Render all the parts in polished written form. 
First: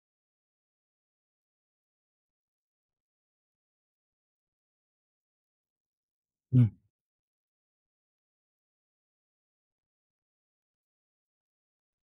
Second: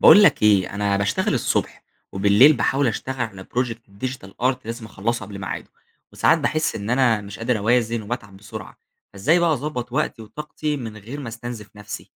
بقول لك ايه، انا بشتغل الصبح وبالليل بحاول اشتغل على بروجكت ديجيتال ارت لازم اخلصه قبل ميعاده، وساعات إمم، بحس ان انا مش قادر اوازن وبتعب بسرعه. فازاي بقى اظبط وقتي وطاقتي من غير ما استنزف نفسي؟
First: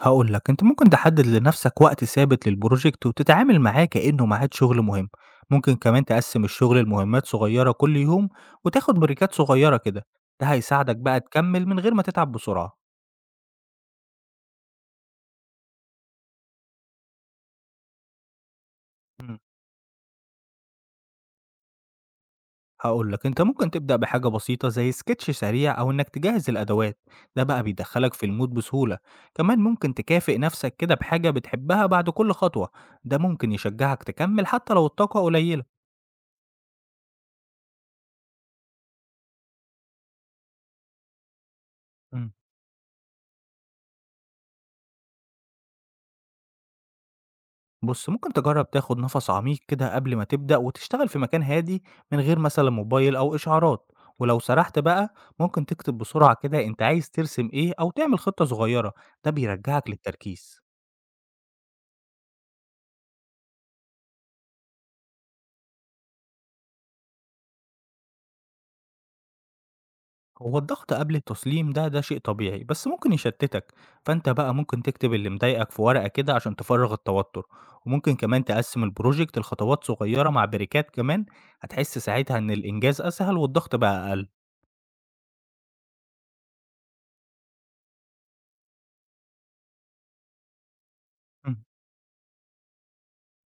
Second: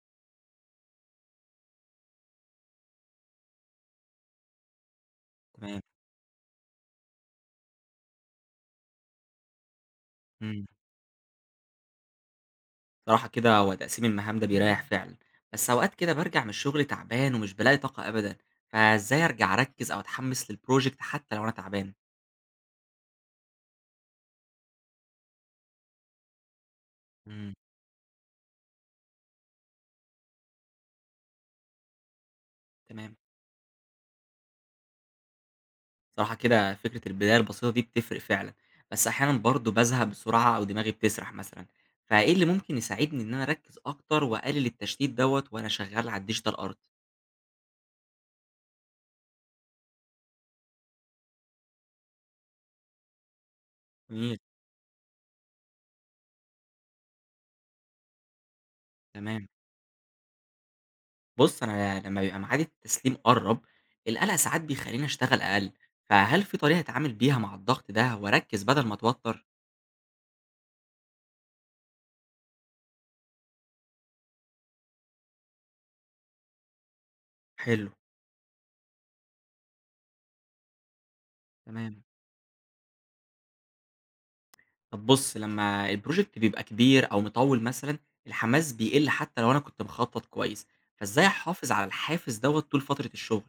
هاقول لك، أنت ممكن تحدد لنفْسك وقت ثابت للproject وتتعامل معاه كإنه ميعاد شغل مهم، ممكن تمام. كمان تقسّم الشغل لمهمات صغيّرة كل يوم وتاخد بريكات صغيّرة كده، ده امم. هيساعدك بقى تكمّل من غير ما تتعب بسرعة. صراحه كده هو تقسيم المهام ده بيريح فعلا، بس اوقات كده برجع من الشغل تعبان ومش بلاقي طاقه ابدا. فازاي إمم، ارجع اركز او اتحمس للبروجكت حتى لو انا تعبان؟ هاقول لك، أنت ممكن تبدأ بحاجة بسيطة زي sketch سريع أو إنك تجهّز الأدوات، ده امم. بقى بيدخّلك في الmood بسهولة، كمان ممكن تكافئ نفْسك كده بحاجة بتحبها بعد كل خطوة، تمام. ده ممكن يشجّعك تكمّل حتى لو الطاقة قليلة. صراحة كده فكرة البداية البسيطة دي بتفرق فعلًا، بس أحيانًا برضه بازهق بسرعة أو دماغي بتسرح مثلًا، إمم. فإيه اللي ممكن يساعدني إن أنا أركّز أكتر وأقلل التشتيت دوّة وأنا شغال على الdigital art؟ بُص، ممكن تجرّب تاخد نَفَس عميق كده قبل ما تبدأ وتشتغل في مكان هادي من غير مثلًا موبايل أو إشعارات، جميل، ولو سرحت بقى ممكن تكتب بسرعة كده أنت عايز ترسم إيه أو تعمل خطة صغيرة، ده تمام. بيرجّعك للتركيز. بُص، أنا لمّا بيبقى ميعاد التسليم قرّب، القلق ساعات بيخلّيني أشتغل أقل، فهل في طريقة أتعامل بيها مع الضغط ده وأركّز بدل ما أتوتر؟ هو الضغط قبل التسليم ده شيء طبيعي، بس ممكن يشتتك، فأنت بقى ممكن تكتب اللي مضايقك في ورقة كده عشان تفرّغ التوتر، حلو، وممكن كمان تقسّم الproject لخطوات صغيرة مع بريكات كمان، هتحس تمام. ساعتها إن الإنجاز أسهل والضغط بقى أقل. طب بُص، لمّا الproject بيبقى كبير أو مطوِّل مثلًا، الحماس بيقل حتى لو أنا كنت مخطط كويس، فإزاي أحافظ على الحافز دوّة طول فترة الشغل؟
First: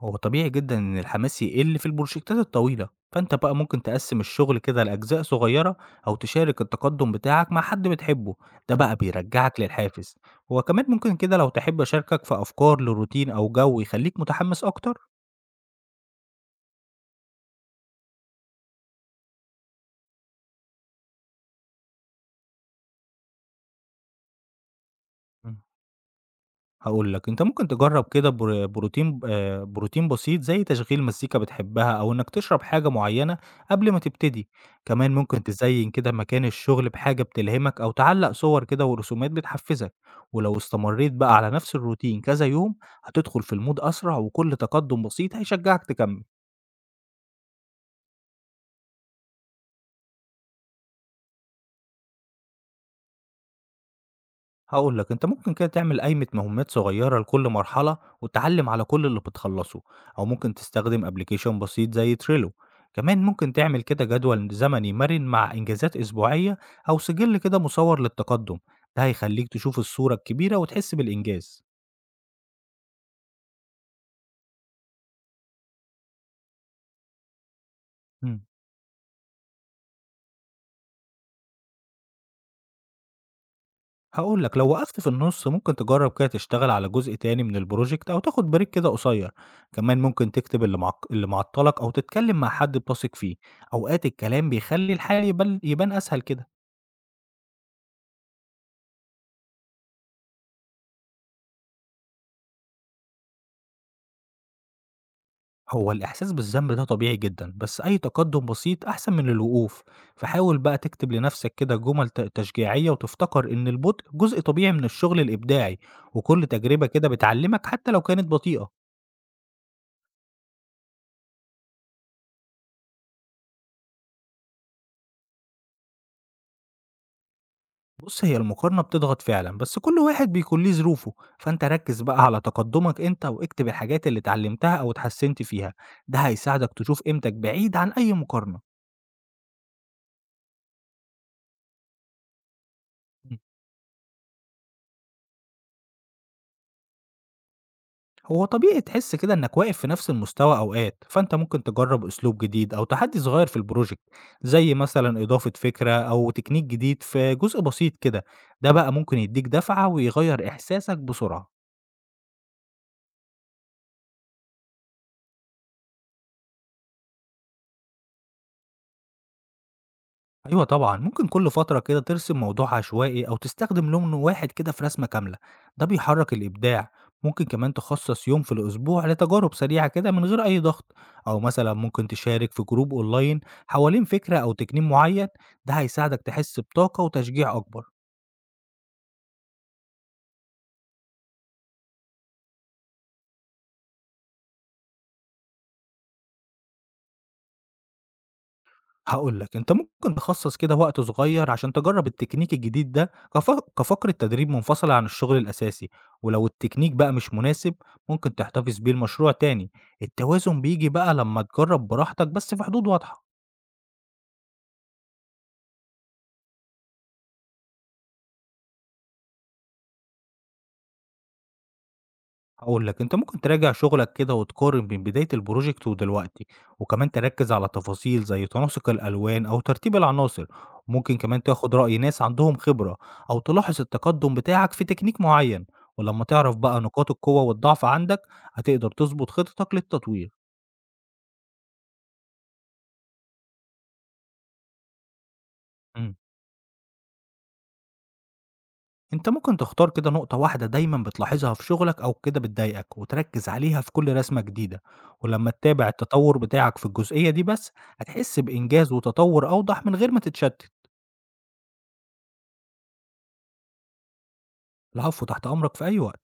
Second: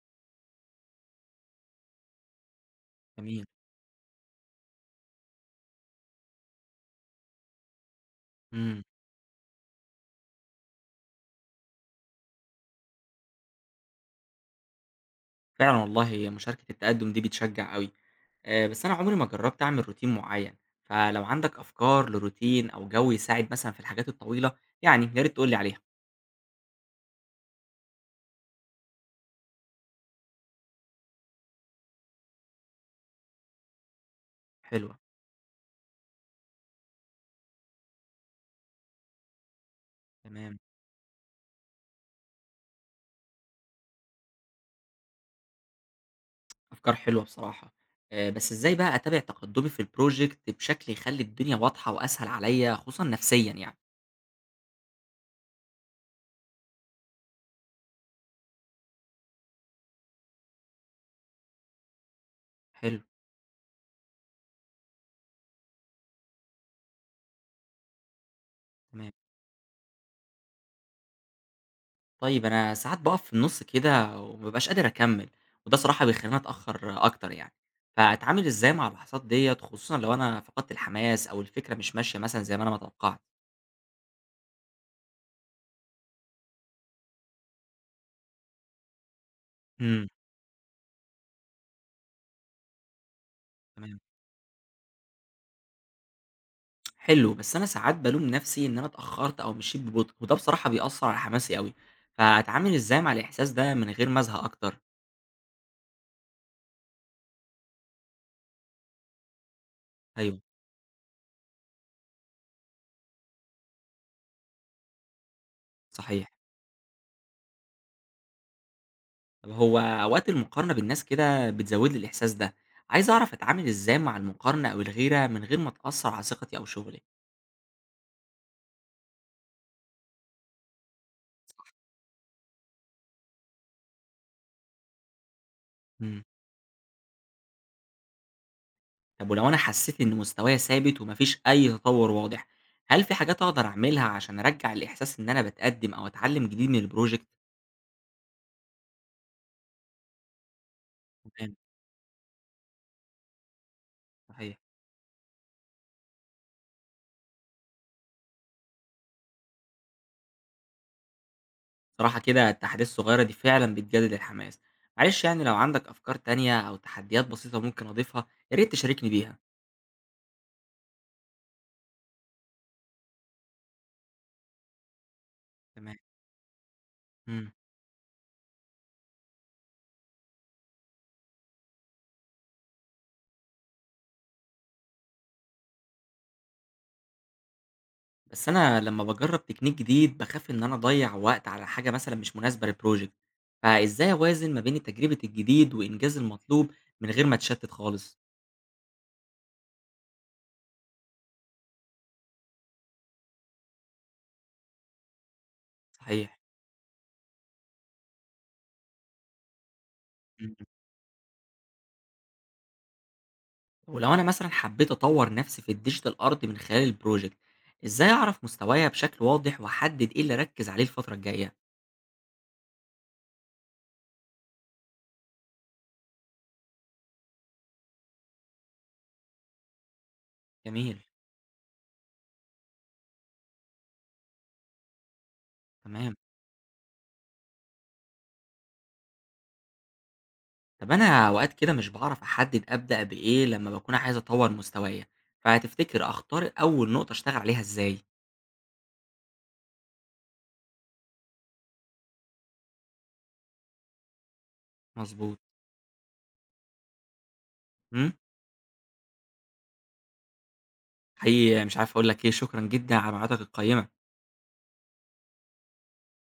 هو طبيعي جدا إن الحماس يقل في البروجكتات الطويلة فأنت جميل. بقى ممكن تقسم الشغل كده لأجزاء صغيرة أو تشارك التقدم بتاعك مع حد بتحبه ده إمم. بقى بيرجعك للحافز هو كمان ممكن كده لو تحب أشاركك في أفكار لروتين أو جو يخليك متحمس أكتر فعلًا والله هي مشاركة التقدُّم دي بتشجّع أوي. بس أنا عمري ما جرّبت أعمل routine معيّن، فلو عندك أفكار لroutine أو جو يساعد مثلًا في الحاجات الطويلة، يعني يا ريت تقول لي عليها. هاقول لك، أنت ممكن تجرّب كده بر بروتين بروتين بسيط زي تشغيل مزيكا بتحبها أو إنك تشرب حاجة معيّنة قبل ما تبتدي، حلوة، كمان ممكن تزيّن كده مكان الشغل بحاجة بتلهمك أو تعلّق صور كده ورسومات بتحفّزك، ولو تمام. استمريت بقى على نفس الروتين كذا يوم، هتدخل في الmood أسرع وكل تقدم بسيط هيشجّعك تكمّل. أفكار حلوة بصراحة. بس إزاي بقى أتابع تقدُّمي في الproject بشكل يخلّي الدنيا واضحة وأسهل عليّا خصوصًا نفسيًا يعني؟ هاقول لك، أنت ممكن كده تعمل قايمة مهمات صغيرة لكل مرحلة وتعلِّم على كل اللي بتخلّصه، أو ممكن تستخدم application بسيط زي Trello. حلو، كمان ممكن تعمل كده جدول زمني مَرِن مع إنجازات أسبوعية أو سِجِّل كده مصوَّر للتقدُّم، ده تمام. هيخلّيك تشوف الصورة الكبيرة وتحس بالإنجاز. طيب أنا ساعات باقف في النُص كده وما بابقاش قادر أكمّل، وده صراحة بيخلّيني أتأخّر أكتر يعني، إمم. فأتعامل إزاي مع اللحظات ديّة خصوصًا لو أنا فقدت الحماس أو الفكرة مش ماشية مثلًا زي ما أنا ما توقّعت؟ هاقول لك، لو وقفت في النُص ممكن تجرّب كده تشتغل على جزء تاني من الproject أو تاخد break كده قصيّر، كمان إمم، ممكن تكتب اللي معطّلك أو تتكلّم مع حد بتثق فيه، تمام. أوقات الكلام بيخلّي الحال يبان أسهل كده. حلو، بس أنا ساعات بالوم نَفْسي إن أنا اتأخّرت أو مشيت ببطء، وده بصراحة بيأثّر على حماسي أوي، فأتعامل إزاي مع الإحساس ده من غير ما أزهق أكتر؟ هو الإحساس بالذنب ده طبيعي جدًا، بس أي تقدُّم بسيط أحسن من الوقوف، أيوه، فحاول بقى تكتب لنَفْسك كده جُمل تشجيعية وتفتكر إن البُطء جزء طبيعي من الشغل الإبداعي، صحيح. وكل تجربة كده بتعلّمك حتى لو كانت بطيئة. طَب هو أوقات المقارنة بالناس كده بتزوّد لي الإحساس ده، عايز أعرف أتعامل إزاي مع المقارنة أو الغيرة من غير ما تأثّر على ثقتي أو شُغلي؟ بُص، هي المقارنة بتضغط فعلًا، بس كل واحد بيكون ليه ظروفه، فأنت ركّز بقى على تقدُّمك أنت واكتب الحاجات اللي اتعلّمتها أو اتحسّنت فيها، ده إمم. هيساعدك تشوف قيمتك بعيد عن أي مقارنة. طب ولو أنا حسيت إن مستوايا ثابت وما فيش أي تطور واضح، هل في إمم، حاجات أقدر أعملها عشان أرجّع الإحساس إن أنا باتقدّم أو أتعلّم جديد من الproject؟ هو طبيعي تحس كده إنّك واقف في نفس المستوى أوقات، فأنت تمام، ممكن تجرّب أسلوب جديد أو تحدّي صغير في الproject صحيح. زي مثلًا إضافة فكرة أو تكنيك جديد في جزء بسيط كده، ده بقى ممكن يدّيك دفعة ويغيّر إحساسك بسرعة. صراحة كده التحديات الصغيرة دي فعلًا بتجدد الحماس. معلش يعني لو عندك أفكار تانية أو تحديات بسيطة ممكن أضيفها، يا ريت تشاركني بيها. أيوه طبعًا، ممكن كل فترة كده ترسم موضوع عشوائي أو تستخدم لون واحد كده في رسمة كاملة، ده تمام. بيحرك الإبداع، ممكن إمم، كمان تخصص يوم في الأسبوع لتجارب سريعة كده من غير أي ضغط، أو مثلًا ممكن تشارك في جروب أونلاين حوالين فكرة أو تكنين معين، ده هيساعدك تحس بطاقة وتشجيع أكبر. بس أنا لمّا باجرّب technique جديد باخاف إن أنا أضيّع وقت على حاجة مثلًا مش مناسبة للproject، فإزاي أوازن ما بين تجربة الجديد وإنجاز المطلوب من غير ما أتشتت خالص؟ هاقول لك، أنت ممكن تخصّص كده وقت صغير عشان تجرّب التكنيك الجديد ده كفقرة تدريب منفصلة عن الشغل الأساسي، صحيح. ولو التكنيك بقى مش مناسب ممكن تحتفظ بيه لمشروع تاني، إمم. التوازن بييجي بقى لمّا تجرّب براحتك بس في حدود واضحة. ولو أنا مثلا حبيت أطور نفسي في الديجيتال أرت من خلال البروجكت، إزاي أعرف مستوايا بشكل واضح وأحدد إيه اللي أركز عليه الفترة الجاية؟ هاقول لك، أنت ممكن تراجع شغلك كده وتقارن بين بداية الproject ودلوقتي، وكمان تركز على تفاصيل زي تناسق الألوان أو ترتيب العناصر، جميل، ممكن كمان تاخد رأي ناس عندهم خبرة أو تلاحظ التقدم بتاعك في تكنيك معين، تمام. ولما تعرف بقى نقاط القوة والضعف عندك هتقدر تضبط خطتك للتطوير. طب أنا أوقات كده مش بعرف أحدد أبدأ بإيه لما بكون عايز أطور مستوايا، فهتفتكر إمم. أختار أول نقطة أشتغل عليها إزاي؟ أنت ممكن تختار كده نقطة واحدة دايما بتلاحظها في شغلك أو كده بتضايقك وتركز عليها في كل رسمة جديدة مظبوط. ولما تتابع التطور بتاعك في الجزئية دي بس امم. هتحس بإنجاز وتطور أوضح من غير ما تتشتت. حقيقي مش عارف أقول لك إيه، شكرا جدا على معلوماتك القيمة. العفو، تحت أمرك في أي وقت.